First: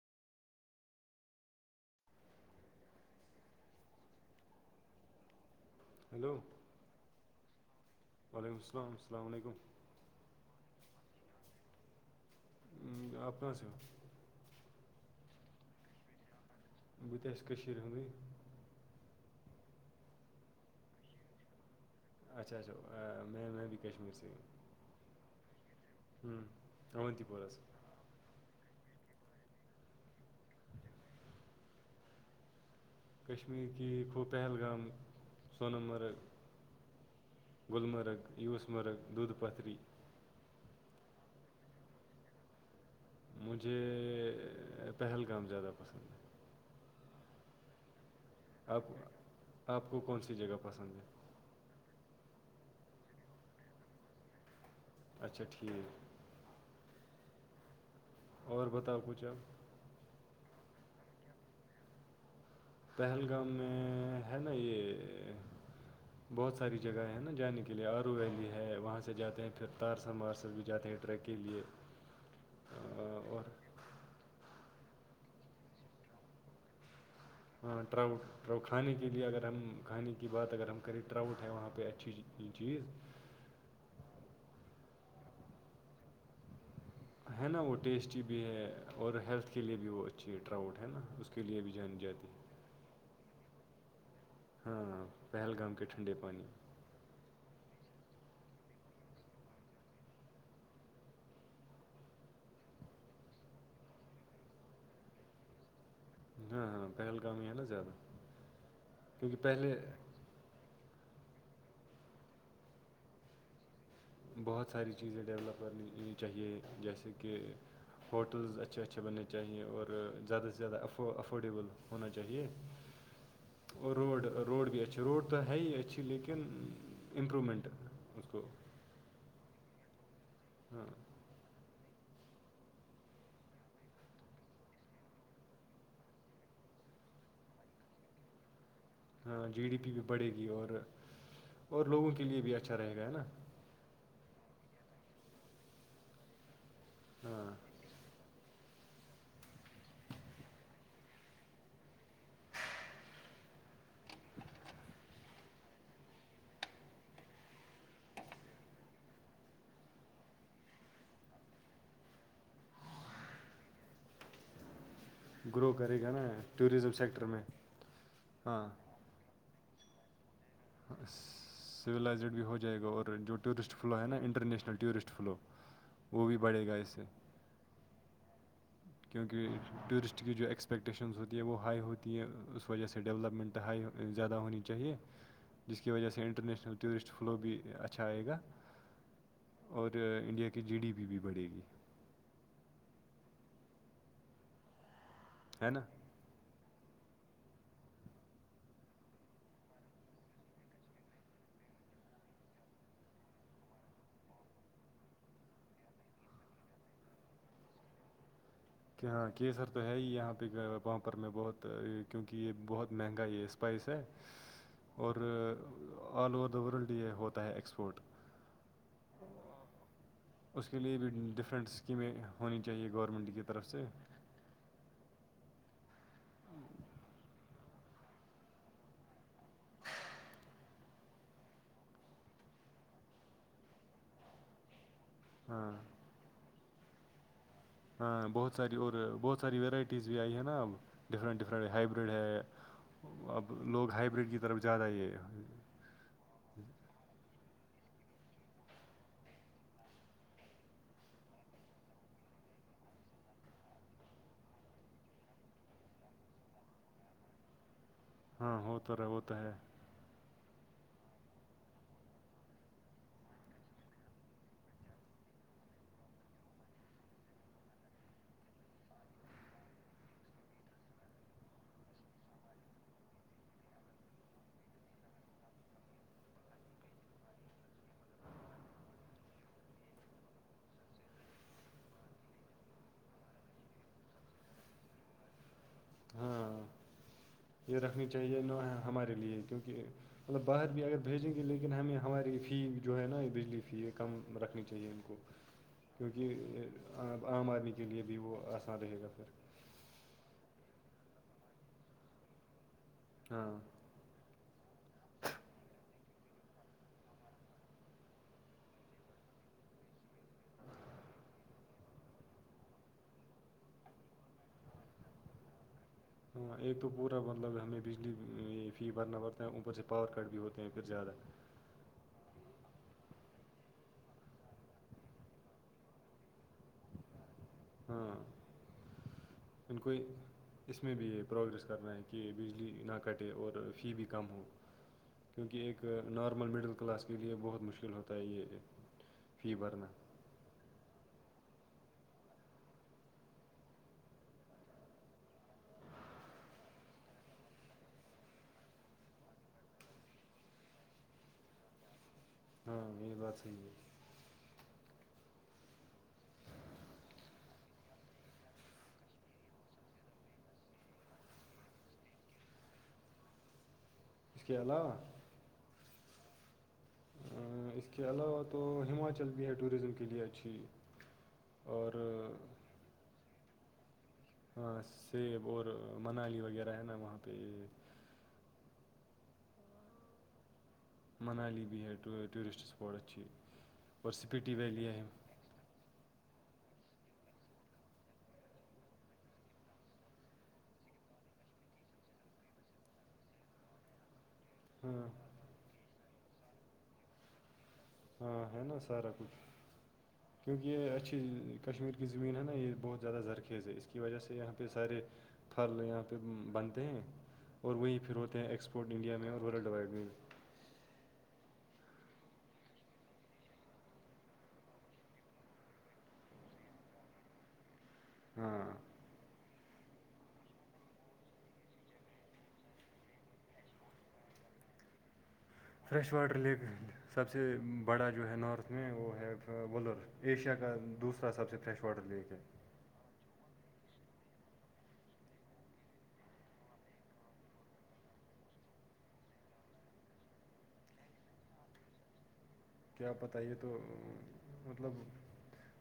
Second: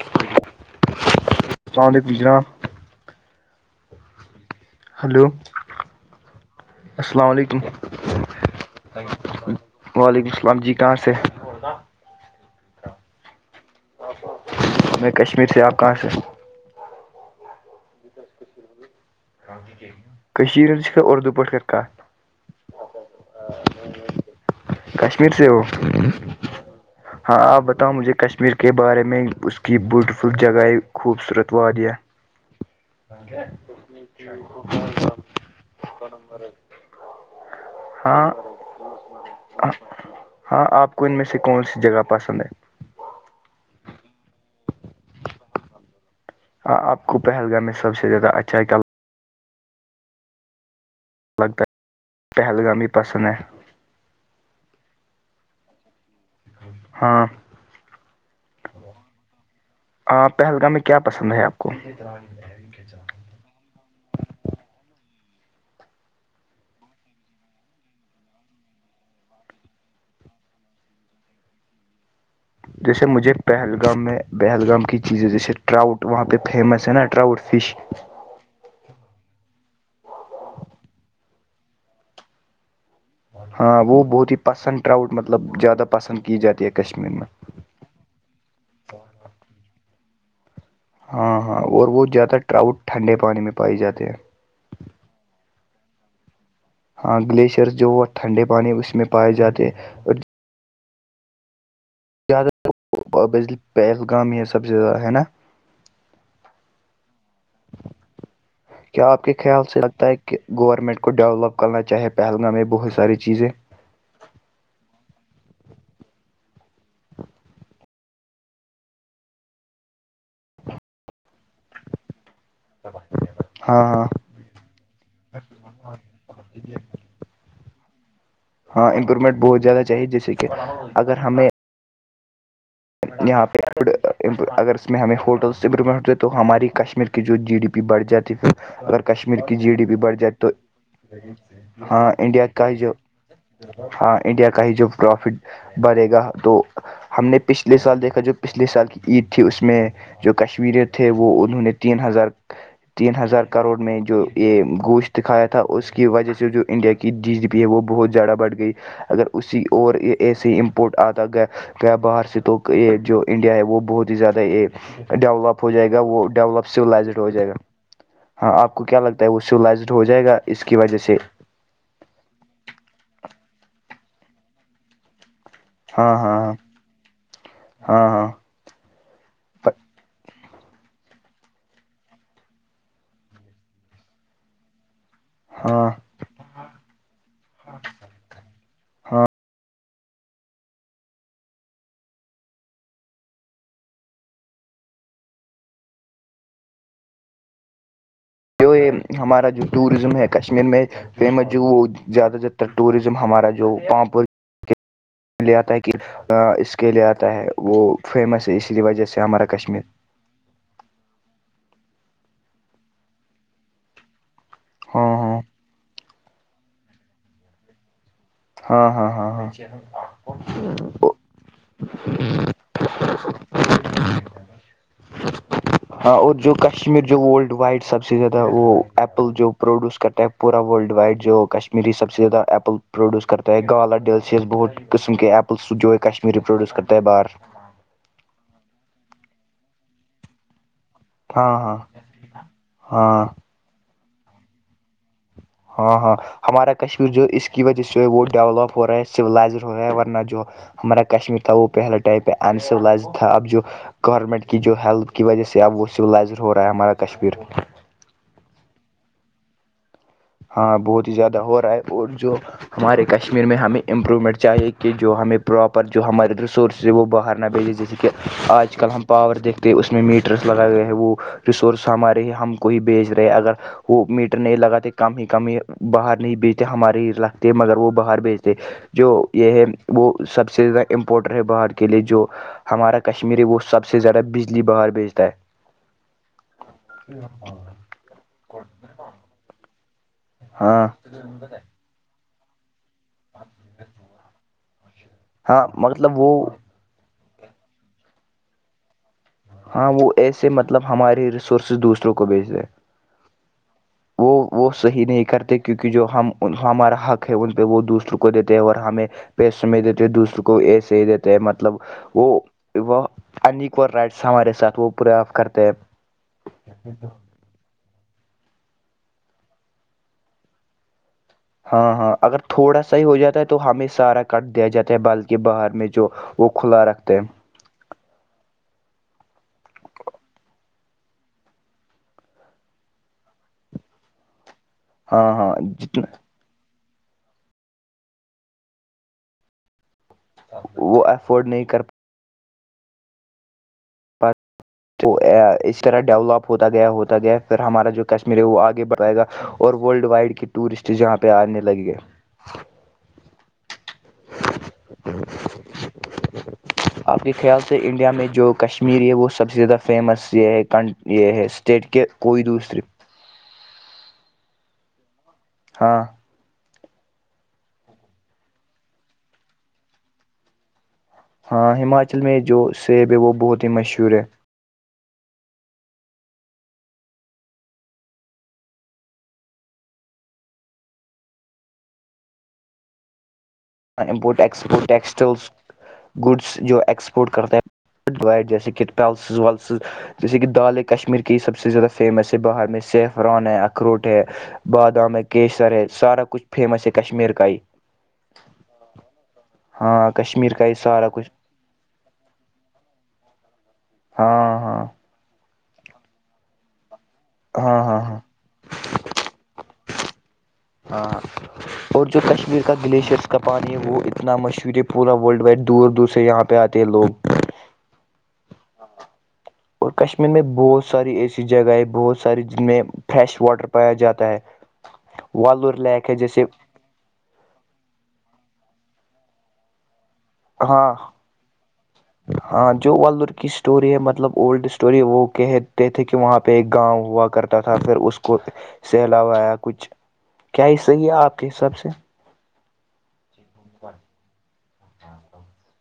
ہاکستان گجراں hello hello السلام علیکم وعلیکم السلام السلام علیکم وعلیکم السلام جی کہاں سے آپنا سے ہمیں کشمیر سے آپ کہاں سے ب ت آ ہ [unintelligible] [inaudible] ہ س اردو پ پرٹ کر کھ اچھا اچھا میں میں بھی کشمیر سے ہوں کشمیر سے ہو اونتی ہاں پورہ سے آپ بتاؤ مجھے کشمیر کے بارے میں اس کی بیوٹیفل جگہ خوبصورت والہ کشمیر کی خو پہلگام پڑمر گللمرگ یس مرگ دودھ پتری ہاں آپ کو ان میں سے کون سی جگہ پسند ہے مجھے پہلگام زیادہ پسند ہے ہ آپ کو پہلگام میں سب زیادہ اچھا کیا آپ آپ کو کون سی جگہ پسند ہے لگتا ہے پہلگام ہی پسند ہے اچھا ٹھیک ہاں اور بتاؤ کچھ آپ ہ پہلگام میں کیا پسند ہے آپ کو پہلگام میں ہے نا یہ بہت ساری جگہیں ہیں نا جانے کے لیے آرو ویلی ہے وہاں سے جاتے ہیں پھر تارسم وارسل بھی جاتے ہیں ٹریک کے لیے جی جیسے مجھے اور پہلگام میں پہلگام کی چیزیں جیسے ٹراؤٹ وہاں پہ فیمس ہے نا ٹراؤٹ فش ہاں ٹراؤٹ ٹرؤ کھانے کے لیے اگر ہم کھانے کی بات اگر ہم کریں ٹراؤٹ ہے وہاں پہ اچھی چیز ہاں وہ بہت ہی پسند ٹراؤٹ مطلب زیادہ پسند کی جاتی ہے کشمیر میں ہے نا وہ ٹیسٹی بھی ہے اور ہیلتھ کے لیے بھی وہ اچ اچھا ٹاؤٹ ہے نا اس کے لیے بھی جانی جاتی ہے کرراؤٹ ٹھنڈے پانی میں پائی جاتے ہیں ہاں پہلگام کے ٹھنڈے پانی ہاں گلیشئرز جو وہ ٹھنڈے پانی اس میں پائے جاتے اور زیادہ ت بلی پہلگامی ہے سب سے ز ہے نا ہاں ہاں پہلگام ہی ہے نا زیادہ کیا آپ کے کیونکہ خیال پہلے سے لگتا ہے کہ گورنمنٹ کو ڈیولپ کرنا چاہے پہلگام ہے بہت ساری چیزیں بہت ساری چیزیں ڈیولپ کرنی چاہیے جیسے کہ ہوٹلز اچھے اچھے بننے چاہئیں اور زیادہ سے زیادہ افورڈیبل ہونا چاہیے ہاں اور ہاں روڈ روڈ بھی اچھا روڈ تو ہے ہی اچھی لیکن امپرومنٹ اس کو ہاں امپرومنٹ بہت زیادہ چاہے جیسے کہ ہاں اگر ہمیں یہاں پہ اگر اس میں ہمیں ہوٹلس امپرومنٹ ہوتے تو ہماری کشمیر کے [unintelligible] جو جی ڈی پی بڑھ جاتی ہے اگر کشمیر ہاں کی جی ڈی پی بھی بڑھ بڑھے جائے گی تو اور اور ہاں لوگوں کے لیے انڈیا بھی کا ہی اچھا جو رہے گا ہے نا ہاں انڈیا کا ہی جو پروفٹ بڑھے گا تو ہم نے ہاں پچھلے سال دیکھا جو پچھلے سال کی عید تھی اس میں جو کشمییر تھے وہ انہوں نے تین ہزار تین ہزار کروڑ میں جو یہ گوشت د کایا تھا اس کی وجہ سے جو انڈیا کی کی ڈی جی پی ہے وہ بہت زیادہ بڑھ گئی اگر اسی اور ایسے ہی امپورٹ آتا گ گ باہر سے تو یہ جو انڈیا ہے وہ بہت ہی زیادہ یہ ڈیولپ ہو گرو جائے گا کرے وہ نا ڈیولپ ٹورزم سائزڈ سیکٹر ہو میں جائے گا ہاں آپ کو کیا لگتا ا وہ سو لزڈ ہو جائے گا اس کی وجہ سے سویلائزڈ بھی ہو جائے گا اور جو ٹورسٹ فلو ہے نا انٹرنیشنل ٹورسٹ فلو ہاں وہ ہاں بھی بڑے کش ہاں ہاں ہاں کیونکہ ٹورسٹ کی جو ایکسپیکٹیشنز ہوتی ہے وہ ہائی ہوتی ہے اس وجہ سے ڈیولپمنٹ ہائی زیادہ ہونی چاہیے جس ہاں کی وجہ سے انٹرنیشنل ٹورسٹ فلو بھی اچھا آئے گا ہاں اور انڈیا کی جی ڈی پ بھی بڑھے گی ہے نا جو یہ ہمارا جو ٹوریزم ہے کشمیر میں فیمس جو وہ زیادہ تر ٹوریزم ہمارا جو پامپور لے آتا ہے کہ اس کے لیے آتا ہے وہ فیمس ہے اس کہ ہاں کی سر تو ہے ہی یہاں پہ پپ ر میں بہت کیونکہ یہ بہت مہنگا یہ اسپائس ہے ہاں اور ہاں آل اوور دا ورلڈ یہ ہوتا ہے ایکسپورٹ ہاں ہاں ہاں اس کے لیے بھی ڈفرینٹ اسکیمیں ہونی چاہیے گورنمنٹ کی طرف سے ہاں اور جو کشمیر جو ورلڈ وائڈ سب سے زیادہ وہ ایپل جو پروڈیوس کرتا ہے پورا ورلڈ وائڈ جو کشمیری سب سے زیادہ ایپل پروڈیوس کرتا ہے گالا ڈیلشیس بہت قسم کے ہاں ایپلس جو ہے کشمیری پروڈیوس کرتا ہے باہر ہاں بہت ساری اور بہت ساری ورائٹیز بھی آئی ہے نا اب ڈفرینٹ ہاں ڈفرینٹ ہاں ہائیبریڈ ہے ہاں اب لوگ ہائیبریڈ کی طرف زیادہ یہ ہاں ہاں ہمارا کشمیر جو اس کی وجہ سے وہ ڈیولپ ہو رہا ہے سلائزڈ ہو رہا ہے ورنہ جو ہمارا کشمیر تھا وہ پہلا ائپ ہےس تھا اب جو گورنمنٹ کی جو ہیلتھ کی وجہ سے اب وہ سولائزڈ ہو رہا ہے ہمارا کشمیر ہاں ہو تو رہ ہوتا ہے ہاں بہت ہی زیادہ ہو رہا ہے اور جو ہمارے کشمیر میں ہمیں امپرومنٹ چاہیے کہ جو ہمیں پراپر جو ہمارے ریسورسز ہے وہ باہر نہ بھیجے جسے کہ آج کل ہم پاور دیکھتے اس میں میٹرس لگائے ہوئے ہیں وہ ریسورس ہمارے ہی ہم کو ہی بھیچ رہے اگر وہ میٹر نہیں لگا تو کم ہی کم ہی باہر نہیں بیچتے ہمارے ہی لگتے مگر وہ باہر بیچتے جو یہ ہے وہ سب سے زیادہ امپورٹر ہے باہر کے لیے جو ہمارا کشمیر ہے وہ سب سے زیادہ بجلی باہر بیچتا ہے ہاں یہ رکھنی چاہیے ن ہمارے لیے کیونکہ مطلب باہر بھی ہاں اگر بھیجیں گے لیکن ہمیں ہماری فی جو ہے نا یہ بجلی فی ہے کم رکھنی چاہیے ان کو ہاں مطلب وہ کیونکہ عام عام آدمی کے لیے بھی وہ آسان رہے گا سر ہاں وہ ایسے مطلب ہماراری ریسورسز دوسروں کو بھیچ دے ہاں وہ وہ صحیح نہیں کرتے کیونکہ جو ہم ہمارا حق ہے ان پہ وہ دوسروں کو دیتے ہیں اور ہمیں پیس دیتے دوسروں کو ایسے ہی دیتے ہیں مطلب وہ وہ انیکول رائٹ ہمارے ساتھ وہ پورے آ کرتے ہیں ہاں ایک تو پورا مطلب ہمیں بھی بجلی فی بھرنا پڑتا ہے اوپر سے پاور کٹ بھی ہوتے ہیں پھر زیادہ ہاں ہاں اگر تھوڑا سا ہی ہو جاتا ہے تو ہمیں سارا کٹ دیا جاتا ہے بلکہ باہر میں جو وہ کھلا رکھتے ہے ہیں ہاں پ کوئی اس میں بھی پروگریس کرنا ہے کہ بجلی نہ کٹے اور فی بھی کم ہو ہاں ہاں کیونکہ ایک نارتھ جتنا نارمل مڈل کلاس کے لیے بہت مشکل ہوتا ہے یہ فی بھرنا [unintelligible] وہ افورڈ نہیں کر پچ [unintelligible] تو اس طرح ڈیولپ ہوتا گیا ہوتا گیا پھر ہمارا جو کشمیر ہے وہ آگے بڑھ جائے گا اور ورلڈ وائڈ کے ٹورسٹ جہاں پہ آنے لگے گئے ہاں یہ بات س ہے آپ کی خیال [unintelligible] اس سے انڈیا میں جو کشمیرری ہے وہ سب سے زیادہ فیمس یہ ہے کن یہ ہے اسٹیٹ کے کوئی دوسرے اس کے علاوہ [unintelligible] ہاں اس کے علاوہ تو ہماچل بھی ہے ٹوریزم کے لیئے اچھی ہاں اور ہماچل میں جو سیب ہے وہ بہت ہی مشہور ہے ہاں سیب اور منالی وغیرہ ہے نا وہاں پہ منالی بھی ہےٹ tourist spot اچھھی [unintelligible] import export textiles goods جو ایکسپورٹ کرتے ہیں ف گائٹ جیسے کہ پلسز ولسز جیسے کہ دال ہے کشمیر کی سب سے زیادہ فیمس ہے باہر میں سیف ران ہے اخروٹ ہے ہاں بادام ہے کیسر ہے سارا کچھ فیمس ہے کشمیر کا ہی ہاں ہے نا سارا کچھ ہاں کشمیر کا کیونکہ ہی یہ سارا اچھی کچھ [unintelligible] کشمیر کی زمین ہے نا یہ بہت زیادہ زرخیز ہے اس کی وجہ ہاں سے یہاں پہ ہاں سارے پھل یہاں پہ بنتے ہیں اور ہاں وہی ہاں پھر ہاں ہوتے ہیں ایکسپورٹ انڈیا میں اور ورلڈ ڈوائڈ میں ہ [unintelligible] اور جو کشمیر کا گلیشیرس کا پانی ہے وہ اتنا مشہور ہے پورا ورلڈ وائڈ دور دور سے یہاں پ پہ آتے ہے لوگ ہاں اور کشمیر میں بہت ساری ایسی جگہیں بہت ساری جن میں فریش واٹر پایا جاتا ہے والور لیک فریش ہے واٹر جیسے لیک سب سے بڑا جو ہے نارتھ میں وہ ہے ولر ایشیا کا ہاں دوسرا سب سے فریش واٹر لیک ہے ہاں جو ولور کس اسٹوری ہے مطلب اولڈ اسٹوری وہ کہتے تھے کہ وہاں پہ ایک گاؤں ہوا کرتا تھا پھر اس کو اس سے علاوہ یا کچھ کیا ہی صحیح ہے آپ کے حساب سے کیاپت یی تو مطلب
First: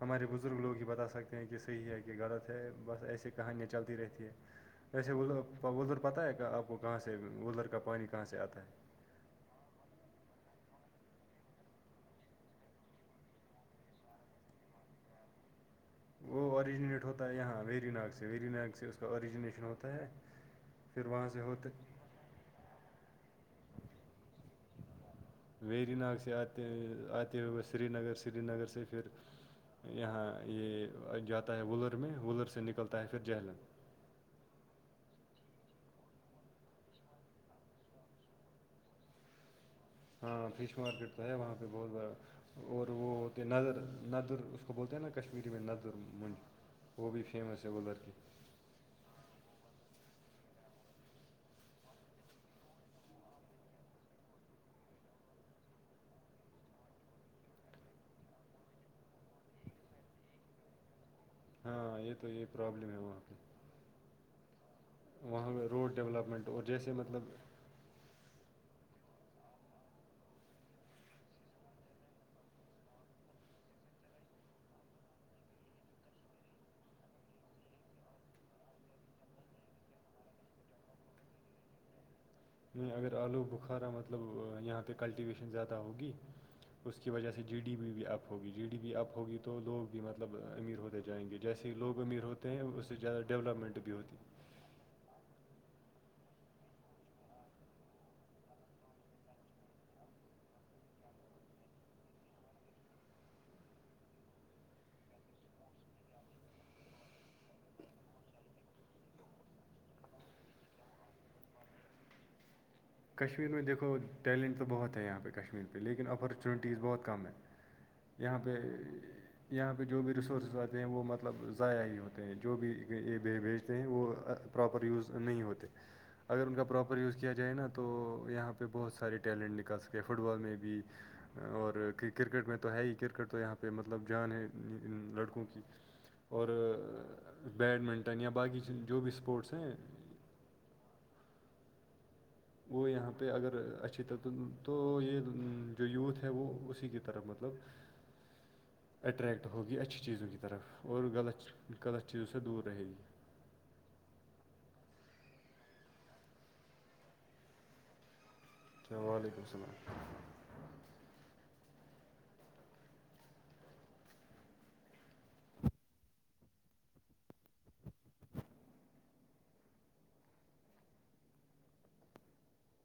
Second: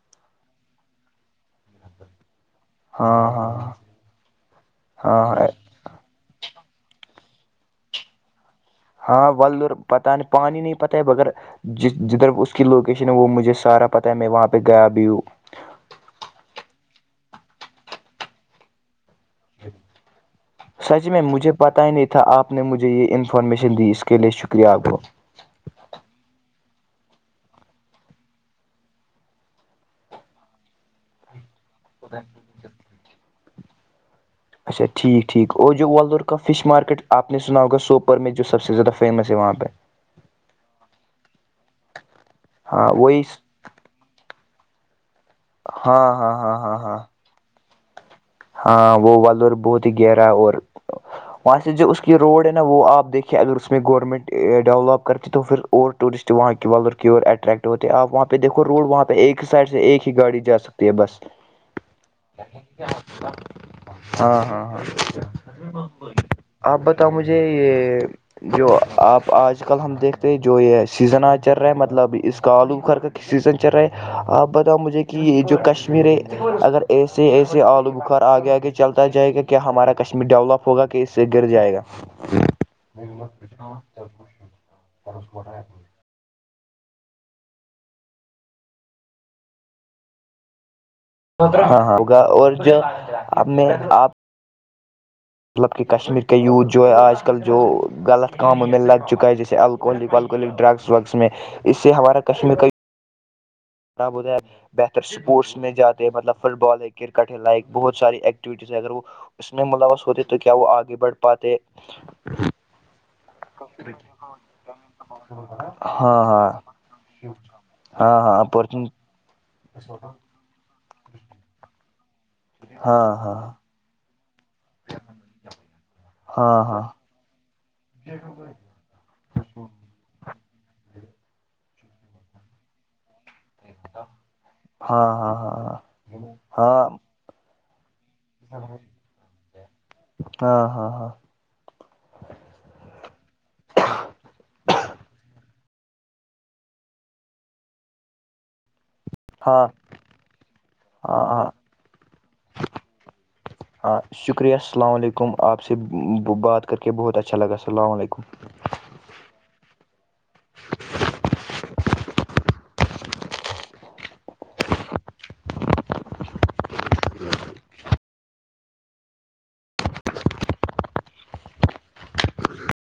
ہمارے بزرگ لوگ ہی بتا سکتے ہیں کہ صحیح ہے کہ غلط ہے بس ایسی ہاں ہاں کہانیاں چلتی رہتی ہے ویسے ول ہاں پر پتہ ہے کہ آپ کو کہاں سے ولھر کا پانی کہاں سے آتا ہے ہاں ولر اور پتاہ نہیں پانی نہیں پتا ہے بگر جس جدھر اس کی لوکیشن ہے وہ مجھے سارا پتہ ہے میں وہاں پہ گیا بھی ہوں وہ اوررییجنیٹ ہوتا ہے یہاں ویری نگ سے ویری نگ سے اس کا آیجنیٹ پوچنا ہوتا ہے پھر سچ میں وہاں سے مجھے ہوتے پتہ ہی نہیں تھا آپ نے مجھے یہ انفارمیشن دی اس کے لیے شکریہ آپ کو ویری نگ سے آتے آتے ہوئے بس سری نگر سری نگر سے پھر یہاں یہ جاتا ہے ولر میں ولر سے نکلتا ہے پھر جہلم اچھا ٹھیک ٹھیک اور جو ولور کا فش مارکیٹ آپ نے سنا ہوگا سوپر میں جو سب سے زیادہ فیمس ہے وہاں پہ ہاں فش مارکیٹ تو ہے وہاں پہ بہت بڑا اور ہاں وہ وہی ہوتے نظر ندر اس کو بولتے ہیں نا کشمیری میں ہاں ندر مج ہاں ہاں ہاں ہاں وہ بھی فیمس ہے ولر کیی ہاں وہ ولر بہت ہی گہرا اور وہاں سے جو اس کی روڈ ہے نا وہ آپ دیکھیے اگر اس میں گورنمنٹ ڈیولپ کرتی تو پھر اور ٹورسٹ وہاں کے والر کی اور اٹریکٹ ہوتے ہیں آپ وہاں پہ دھو روڈ وہاں پہ ایک ہی سائڈ سے ایک ہی گاڑی جا سک بے بس ہاں یہ تو یہ پرابلم ہے وہاں پہ ہاں ہاں وہاں پہ ہاں روڈ ڈیولپمنٹ اور آپ جیسے بتاؤ مطلب مجھے یہ جو آپ آج کل ہم دیکھتے جو یہ سیزن آ چل رہا ہے مطلب اس کا آلو گھر سیزن چل رہا ہے آپ بتاؤ مجھے کہ یہ جو کشمیر ہے اگر ایسے ایسے آلو خار آگے آگے چلتا جائے گا کیا ہمارا کشمیر ڈیولپ ہوگا کہ اس سے گر جائے گا نہیں اگر آلو بخارا مطلب یہاں پہ کلٹیویشن زیادہ ہوگی اس کی وجہ سے جی ڈی پ بھی اپ ہوگی جی ڈی بی اپ ہوگی تو لوگ بھی مطلب امیر ہوتے جائیں گے ہاں جیسے ہی ہاں لوگ ہوگا امیر ہوتے اور ہیں جو اس سے زیادہ اب میں ڈیولپمنٹ بھی آپ ہوتی مطلب کہ کشمیر کے یوھ جو ہے آج کل جو غلط کاموں میں لگ چکا ہے جیسے لیال کو ڈرگس وگس میں اس سے ہمارا کشمیر کئی [inaudible] بہتر اسپورٹس میں جاتے ہیں مطلب فٹ بال ہے کرکٹ ہے لائک بہت ساری ایکٹیوٹیز ہے اگر وہ اس میں منوس ہوتے تو کیا وہ آگے بڑھ پاتے کشمیر میں دیکھو ٹیلنٹ تو بہت ہے یہاں پہ کشمیر پہ لیکن ہاں ہاں اپارچونیٹیز بہت کم ہیں ہاں یہاں ہاں پہ اپارچونی یہاں پہ جو بھی ریسورسز والے ہیں وہ مطلب ضائع ہی ہوتے ہیں جو بھی ہاں یہ ہاں بھیجتے ہیں وہ پراپر یوز نہیں ہوتے اگر ان کا ہاں پراپر یوز کیا جائے نا تو یہاں پہ بہت سارے ٹیلنٹ نکال سکے فٹ بال میں بھی اور کرکٹ میں تو ہے ہی کرکٹ تو یہاں پہ پہ مطلب جان ہے ہاں ہاں ہاں لڑکوں ہاں کی اور ہاں بیڈمنٹن ن یا باقی جو بھی اسپورٹس ہیں ہاں ہاں وہ یہاں پہ اگر اچھی تر تو یہ جو یوتھ ہے وہ اسی کی طرف مطلب اٹریکٹ ہاں ہوگی اچھی چیزوں کی طرف اور ہاں ہاں غلط غلط چیزوں سے دور رہے گی [inaudible] السلام علیکم اپ سب بات کر کے بہت اچھا لگا السلام علیکم ا و علیکم السلام